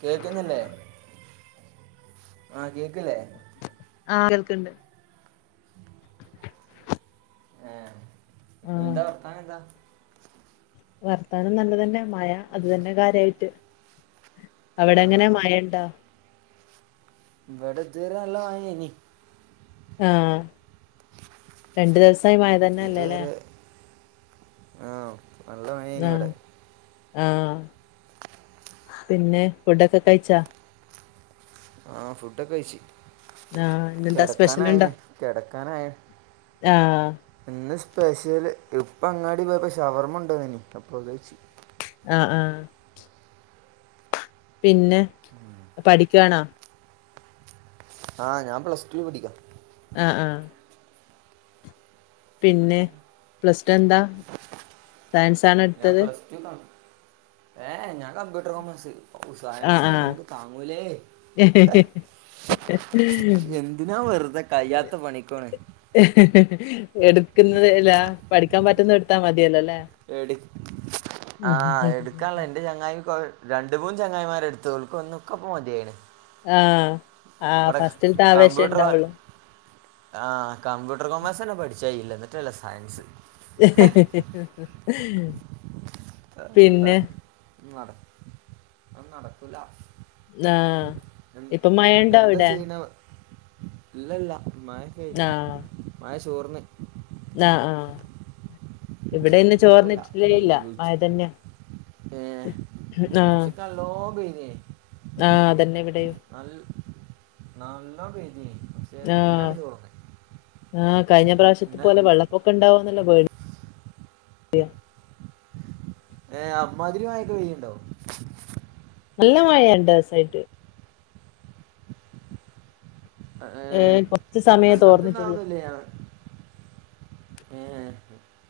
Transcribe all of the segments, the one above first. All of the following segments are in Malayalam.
കേക്കുന്നില്ലേ ആ കേക്കല്ലേ ആഹ് കേൾക്കുണ്ട് ആഹ് ആഹ് എന്താ വർത്താനം എന്താ വർത്താനം നല്ലതന്നെ മയ അത് തന്നെ കാര്യയിട്ട്. ആ അവിടെങ്ങനെ ആ. മഴയൊണ്ടോ ഇവിടെ ഇതുവരെ നല്ലാ മഴ ആയിനി ആഹ് രണ്ടു ദിവസമായി മഴ തന്നെ അല്ലേ അല്ലേ ആഹ് നല്ല മഴയാനി ആഹ് ഇവിടെ ആഹ് പിന്നെ ഫുഡൊക്കെ കഴിച്ചോ? ആഹ് ഫുഡൊക്കെ കഴിച്ച് ആഹ് ഇന്നെന്താ സ്പെഷ്യല്ണ്ടോ കിടക്കാനായിന് കിടക്കാനായി ആഹ് ഇന്ന് സ്പെഷ്യല് ഇപ്പം അങ്ങാടി പോയപ്പം ഷവർമ കൊണ്ട് വന്നിനി അപ്പോ അത് കഴിച്ച് ആ ആ പിന്നെ പഠിക്കുവാണോ ആഹ് ഞാൻ പ്ലസ് ടു പഠിക്കാ ആ ആ പിന്നെ പ്ലസ് ടു എന്താ സയൻസ് ഞാൻ പ്ലസ് ടു കാണും ഏഹ് ഞാൻ കമ്പ്യൂട്ടർ കൊമേഴ്സ് സയൻസ് ആഹ് ഒന്നും ആഹ് നമുക്ക് താങ്ങൂലേ എന്തിനാ വെറുതെ കഴിയാത്ത പണിക്കോണ് എടുക്കുന്നത് ഇലാ പഠിക്കാൻ പറ്റുന്നത് എടുത്താ മതിയല്ലോ അല്ലേ? എടു ആഹ് എടുക്കാനുള്ള എന്റെ ചങ്ങായി ഇപ്പം രണ്ട് മൂന്ന് ന്ന് ചങ്ങായിമാരെടുത്ത് ഓൾക്ക് ഒന്ന്ക്കപ്പ മതിയാണ് ആഹ് ആ ഫസ്റ്റിലത്തെ ആവേശം കമ്പ്യൂട്ടർ ഇണ്ടാവുള്ളു. ആഹ് കമ്പ്യൂട്ടർ കൊമേഴ്സ് തന്നെ പഠിച്ചായില്ല എന്നിട്ടല്ലേ സയൻസ് പിന്നെ നട അതൊന്നും നടക്കൂല ആഹ് ഇപ്പം മഴ ഉണ്ടോ അവിടെ ഇല്ലില്ല മയ കയിഞ്ഞ് ആഹ് മയ ചോർന്ന് ആഹ് ആഹ് ഇവിടെ ഇന്ന് ചോർന്നിട്ടില്ലേ ഇല്ല മയ തന്നെയാ ഏ ഉച്ചക്ക്‌ നല്ലോ പെയ് ആ അതന്നെ ഇവിടെയും [unintelligible] പെയ്തീനി പക്ഷെ പിന്നാണ്ട് ചോർന്ന് ആ കഴിഞ്ഞ പ്രാവശ്യത്തെ പിന്നെ പോലെ വെള്ളപ്പൊക്കം ഉണ്ടാവും ന്നുള്ള പേടിയാ ഏ അമ്മാതിരി മയയൊക്കെ പെയ്യ്ണ്ടോ നല്ല മഴയാ രണ്ടു ദിവസായിട്ട് ഏ ഏഹ് കൊറച്ച് സമയേ ഞങ്ങക്ക് ന്നാ തോർന്നിട്ടുള്ളൂ അഒന്നുല്ല ഞ ഏ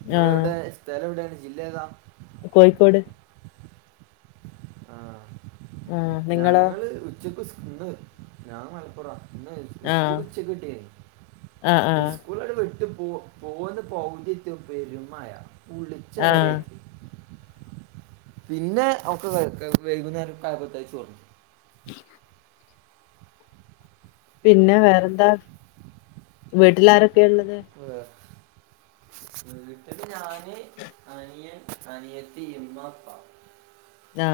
നിങ്ങള് ആഹ് എവിടെയാ സ്ഥലം എവിടെയാണ് ജില്ല ഏതാ കോഴിക്കോട് ആ ആഹ് നിങ്ങളോ ഞങ്ങള് ഉച്ചക്കു ഫുഡ്‌ ഞാൻ മലപ്പുറവാ [unintelligible] ആഹ് സ്കൂള് ഉച്ചക്ക് വിട്ടേനി ആഹ് ആഹ് ഉസ്കൂൾ [unintelligible] ഇട്ട് പോ പോന്ന് പവ്തി എത്തി പെരുമയ കുളിച്ച ആഹ് വെരെയായി പിന്നെ അവക്ക് വൈകുന്നേരം [unintelligible] പിന്നെ വേറെന്താ വീട്ടിൽ ആരൊക്കെയാ ഉള്ളത് വേറെ വീട്ടില് ഞാന് അനിയൻ അനിയത്തി ഇമ്മ ഇപ്പ ആ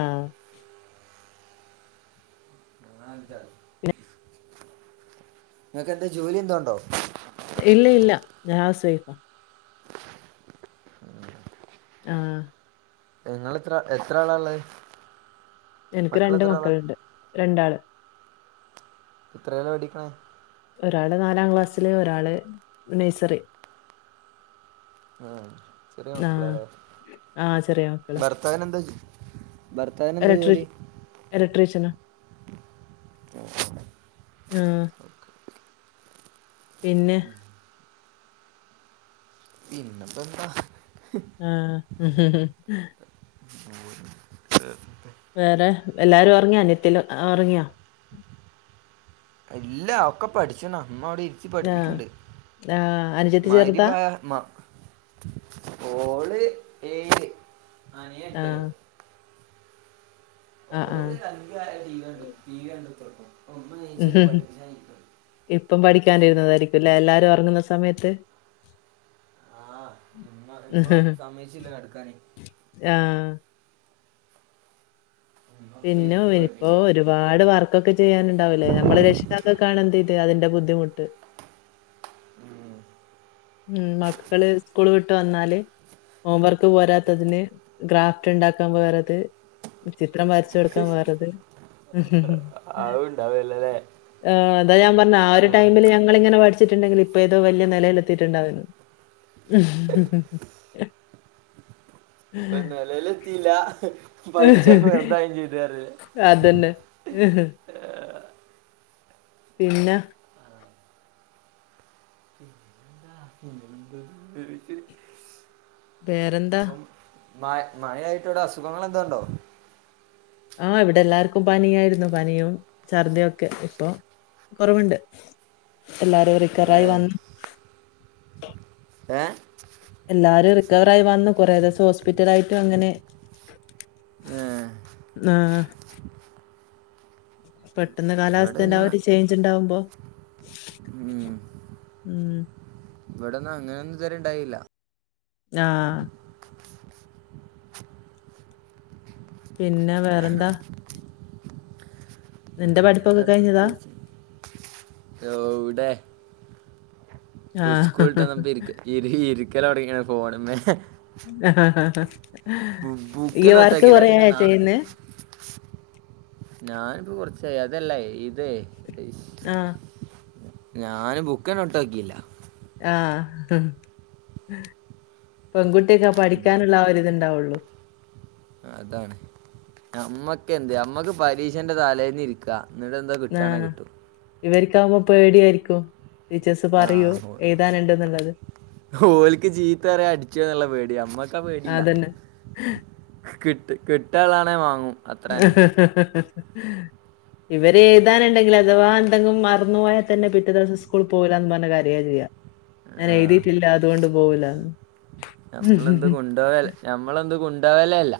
നിങ്ങക്ക്‌ എന്താ ജോലി എന്തോ ഒണ്ടോ ആ ആ നിങ്ങെത്ര എത്ര ആളാള്ളത്? എനക്ക് മക്കൾ രണ്ട് എത്ര ആളാ മക്കളുണ്ട് രണ്ടാള്. എത്രേല പഠിക്ക്ണെ? ഒരാള് നാലാം ക്ലാസ്സില് ഒരാള് നേയ്സറി. ഉ ചെറിയ ആഹ്. മക്കളല്ലേ ആഹ് ചെറിയ മക്കള്. ഭർത്താവിന എന്താ ഭർത്താവിന് എന്താ ഇലക്ട്രീ ജോലി ഇലക്ട്രീഷന ആ- പിന്നെ പിന്നെപ്പ എന്താ ആ മ് വേറെ എല്ലാരും ഒറങ്ങിയാ നിത്തിൽ ഉറങ്ങിയാ? ഇല്ല ഒക്കെ പഠിച്ണ്അമ്മ അവിടെ ഇരിത്തി ആഹ്. പഠിപ്പിക്ണ്ട്. ആഹ്. അനുജത്തി ചെറുതാ? മഗ്രിബായ ഓള് ഏയിൽ അനിയൻ എട്ടിൽ. ആഹ്. ആഹ്, ഓല് ആഹ്. അന്തിയായാല് ടി വി കണ്ടു ത്തറ്ക്കും. ഉ ഇപ്പം പഠിക്കാനിരുന്നതായിരിക്കും ലേ എല്ലാരും കടന്നൊറങ്ങുന്ന സമയത്ത്. ആഇമ്മ ഇ്പ സമ്മയച്ചില്ല കട് ക്കാന്. ആഹ്. ഇമ്മ ഇപ്പൊ പിന്നും ഇരുത്തി ഇപ്പോ പഠിപ്പിച്ചാ ഒരുപാട് വർക്കൊക്കെ ചെയ്യാനുണ്ടാവില്ലേ നമ്മൾ രക്ഷിതാക്ക ൾക്കാണ് എന്ത ചെയത് അതിന്റെ ബുദ്ധിമുട്ട്. [unintelligible] ഉം സ്കുൾ വിട്ട് വന്നാല്. ഹോംവർക്ക് പോരാത്തതിന് ഗ്രാഫ്റ്റ് ഉണ്ടാക്കാൻ വേറത് ചി ചിത്രം വരച്ചു കൊടുക്കാൻ വേറത് അതുണ്ടാവല്ലല്ലേ ആ അതാ ഞാൻ പറഞ്ഞ ആ ഒരു ആഹ് ടൈമില് ഞങ്ങളിങ്ങനെ പഠിച്ചിട്ടുണ്ടെങ്കിൽ ഇപ്പ ഏതോ വലിയ നി ലേൽ ത്തിട്ടുണ്ടാവുന്നു ഇപ്പൊ നിലേൽ എത്തീല്ല പഠിച്ചൊക്കെ വെറുതായും ചെയ്തു. അതന്നെ. [unintelligible] പിന്നെ വേറെന്താ? മ മഴയായിട്ടവിടെ അസുഖങ്ങൾ എന്തോണ്ടോ? ആഹ് ഇവിടെ എല്ലാർക്കും പനിയായിരുന്നു പനിയും ഛർദിയൊക്കെ ഇപ്പൊ കുറവുണ്ട് എല്ലാരും റിക്കവറായി ഏഹ് വന്നു ഏഹ് എല്ലാരും റിക്കവർ ആയി വന്നു ഏഹ് ആഹ് പെട്ടെന്ന് ഇവിടെ കാലാവസ്ഥേന്റെ ആ പിന്നെ ഒരു ചേഞ്ച് ഇണ്ടാവുമ്പോ ഉം ഉം ഇവിടൊന്നും അങ്ങനൊന്നും ഇതു വരെണ്ടായില്ല ആഹ് പിന്നെ വേറെന്താ? നിന്റെ പഠി [unintelligible] ഇസ്കൂള്ട്ടന്നപ്പം ആഹ് ഇ ഇരിക്കലൊടങ്ങിയ ഫോണുമെ ആ ഹാ ബുക്ക് യ വർക്ക് നോട്ടാക്കിയില്ല പിന്നെ കൊറയായ നാ ചെയ്ന്നെ ഞാനിപ്പോ കുറച്ചായി അതല്ലേ ഇത് ആഹ് ഞാന് ബുക്കെനെ തൊട്ടോക്കീല. ആഹ് പെൺകുട്ടിക്ക് പഠിക്കാനുള്ള ആ ഒരിത് ഇതുണ്ടാവൊള്ളു അതാണ് നമ്മക്കെന്ത് നമ്മക്ക് പരീക്ഷന്റെ തലേന്ന് ഇരിക്കാ ആ ഇവര്ക്കാവുമ്പോ പേടിയാരിക്കും ടീച്ചേഴ്സ് പറയും എഴുതാനുണ്ടെന്നുള്ളത് ഓലിക്ക് ചീത്ത പറയോ അടിക്കൊന്നുള്ള പേടിയാ ഞമ്മക്കാ ആ പേടിയില്ല അതന്നെ കിട്ട് കിട്ടാനുള്ളേ വാങ്ങും അത്രന്നെ [inaudible] ഇവര് എഴുതാനുണ്ടെങ്കിൽ അഥവാ എന്തെങ്കിലും മറന്നു പോയാൽ തന്നെ പിറ്റത്തെ ദിവസം സ്കൂളിൽ പോകില്ലാന്ന് പറഞ്ഞ് കരയാ ചെയ്യാ ഞാൻ ആ എഴുതിയിട്ടില്ല അതുകൊണ്ട് പോവൂല്ലാന്ന് നമ്മളെന്ത് കൊണ്ടാവല്ല നമ്മളെന്ത് കൊണ്ടുപോവലേല്ല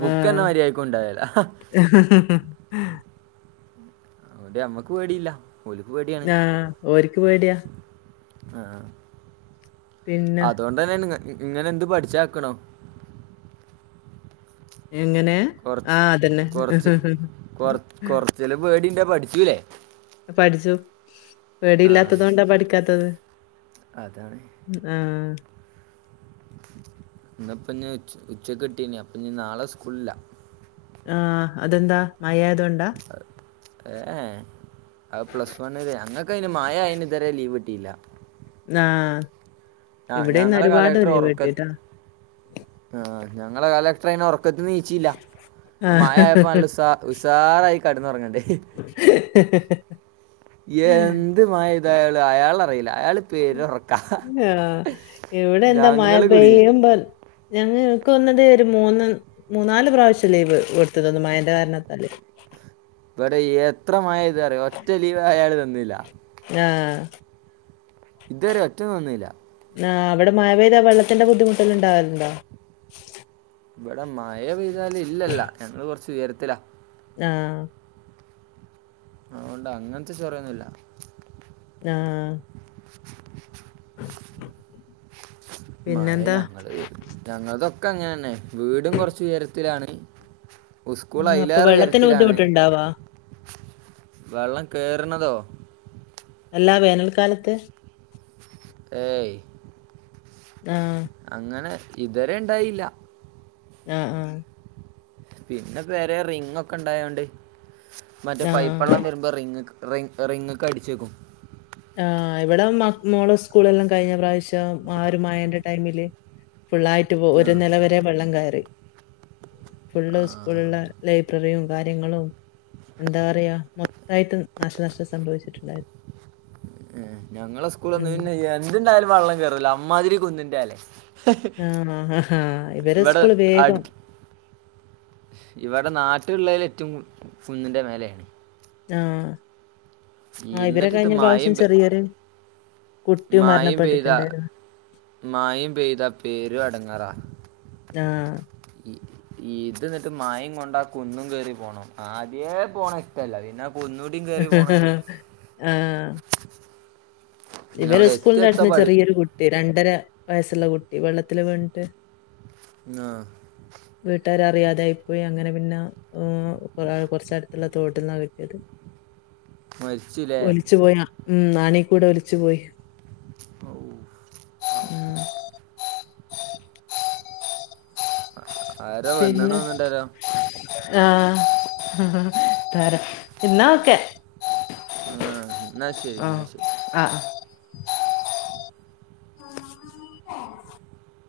ബുക്ക് തന്നെ ആഹ്. മര്യാദക്ക് കൊണ്ടോവലില്ല [inaudible] അതോണ്ട് നമ്മക്ക് പേടിയില്ല ഓലിക്ക് പേടിയാണ് ആ ഓര്ക്ക് പേടിയാ ആ പിന്നെ അതുകൊണ്ട് തന്നെയാണ് ഇങ്ങനെ എന്ത് പഠിച്ചാക്കണം എങ്ങനെ? ആ കൊറച്ച് അതന്നെ. കൊറച്ച് കൊറ കൊറച്ചേലും പേടിണ്ടേ പഠിചൂലേ പഠിച്ചു പേടിയില്ലാത്തത് കൊണ്ടാ പഠിക്കാത്തത് അതാണ് ആ ഇന്നിപ്പം ഞ് ഉച്ചക്ക് വിട്ടിനി അപ്പം ഇഞ് നാളെ സ്കൂളില്ല ആ അതെന്താ മഴയായതു കൊണ്ടാ ഏ ഏ അത് പ്ലസ് വണിലാ ഞങ്ങക്കയിന് മഴ ആയന് ഇത് വരെ ലീവ് കിട്ടിയില്ല ആ ആ ഇവിടിന്ന് ഞങ്ങളെ ഒരുപാട് കലക്ടർ ഉരുള് ഉറക്ക പൊട്ടിട്ടാ ആ, ഞങ്ങളെ കലക്ടർ അയിന് ഉറക്കത്തിന്ന് നീച്ചില്ല മഴ ആയപ്പോ നല്ല ഉസാ ഉസാറായി കെടന്നുറങ്ങണ്ടേ [inaudible] ആ. എന്തു മഴ പെയ്താലും അയാൾ അറിയില്ല അയാള് ആ ഇവിടെ എന്താ മഴ ഞങ്ങള് കുടുങ്ങി പെയ്യുമ്പോ ഞങ്ങ ക്ക് തോന്നത് ഒരു മൂന്ന് മൂന്നാല് പ്രാവശ്യം ലീവ് കൊടുത്തതന്ന് മഴന്റെ കാരണത്താല് ഇവിടെ എത്രമയ പെയ്തറിയോ ഒറ്റ ലീവ് അയാൾ തന്നില്ല ആ ഇതുവരെ ഒറ്റന്നും വന്നില്ല ആ അവിടെ മഴ പെയ്താ വെള്ളത്തിന്റെ ബുദ്ധിമുട്ടല്ലാ ഇണ്ടാവലുണ്ടോ ഇവിടെ മഴ പെയ്ദാൽ ഇല്ലല്ല ഞങ്ങള് കൊറച്ച് ഉയരത്തിലാ ആ അതോണ്ട് അങ്ങനത്തെ ചൊറയൊന്നുല്ല ആ [inaudible] മഴ പിന്നെന്താ ഞങ്ങള് ഞങ്ങളതൊക്കെ അങ്ങനെ തന്നെ വീടും കൊറച്ച് ഉയരത്തിലാണ് ആ, ഉസ്കൂൾ അപ്പൊ അതിലേറെ വെള്ളത്തിന് ഉയരത്തിലാണ് ബുദ്ധിമുട്ടുണ്ടാവാ വെള്ളം കേറുണതോ അല്ലാ വേനൽക്കാലത്ത് ഏയ് ആ അങ്ങനെ ഇതുവരെ ഇണ്ടായില്ല ആ ആ പിന്നെ പേരെ റിങ്ങ് ഒക്കെ ഇണ്ടായോണ്ട് മറ്റേ ആ പൈപ്പള്ളം വരുമ്പോ റിങ് റിങ്ങ് റിങ്‌ക്ക് അടിച്ചക്കും ആ ഇവിടെ മ മോളോ സ്കൂള് എല്ലാം കഴിഞ്ഞ പ്രാവശ്യം ആ ഒരു മയന്റെ ടൈമില് ഫുള്ളായിട്ട് പോ ആ. ഒരു നില വരെ വെള്ളം കയറി ഫുള്ള് ആ. സ്കൂളുള്ള ലൈബ്രറിയും കാര്യങ്ങളും എന്താ പറയാ മൊത്തായിട്ട് നാശനഷ്ടം സംഭവിച്ചിട്ടുണ്ടായിരുന്നു ഞങ്ങളെ ഉസ്കൂള ഉം ഒന്നൂന്നെ എന്തുണ്ടായാലും വെള്ളം കേറില്ല അമ്മാതിരി കുന്നിന്റേലെ ആണോ ആഹ് ഇവരെ ഉസ്കൂള് വേഗം അടുത്ത് ഇവിടെ നാട്ടിലുള്ളതിൽ ഏറ്റും കുന്നിന്റെ മേലെ ആഹ് എന്നിട്ട് കുട്ടിയും മയ പെയ്ത മരണപ്പെട്ടിട്ടുണ്ടായിരുന്നു മയ പെയ് ആഹ് ഇതെന്നിട്ട് മയേ കൊണ്ടാ കുന്നും കേറി പോണം ആദ്യേ പോണം ഇഷ്ടല്ല പിന്നെ കുന്നൂടി കേറി പോണല് ഇവര് ഉസ്കൂളിന്റെ അടുത്ത്ന്ന് ചെറിയൊരു കുട്ടി രണ്ടര വയസ്സുള്ള കുട്ടി വെള്ളത്തില് വീണിട്ട് ആ, വീട്ടാര് അറിയാതെ കൊറച്ചടത്തുള്ള തോട്ട്ന്നാ മരിച്ചൂല്ലെ ഉം നാണി കൂടെ ഒലിച്ചു പോയി ഔ ഔ ഉം ആഹ് പിന്നെ ആഹ് തരാ എന്നാ ഓക്കെ ആഹ് ന്നാ ശരി ന്നാ ആഹ് ശരി ആഹ്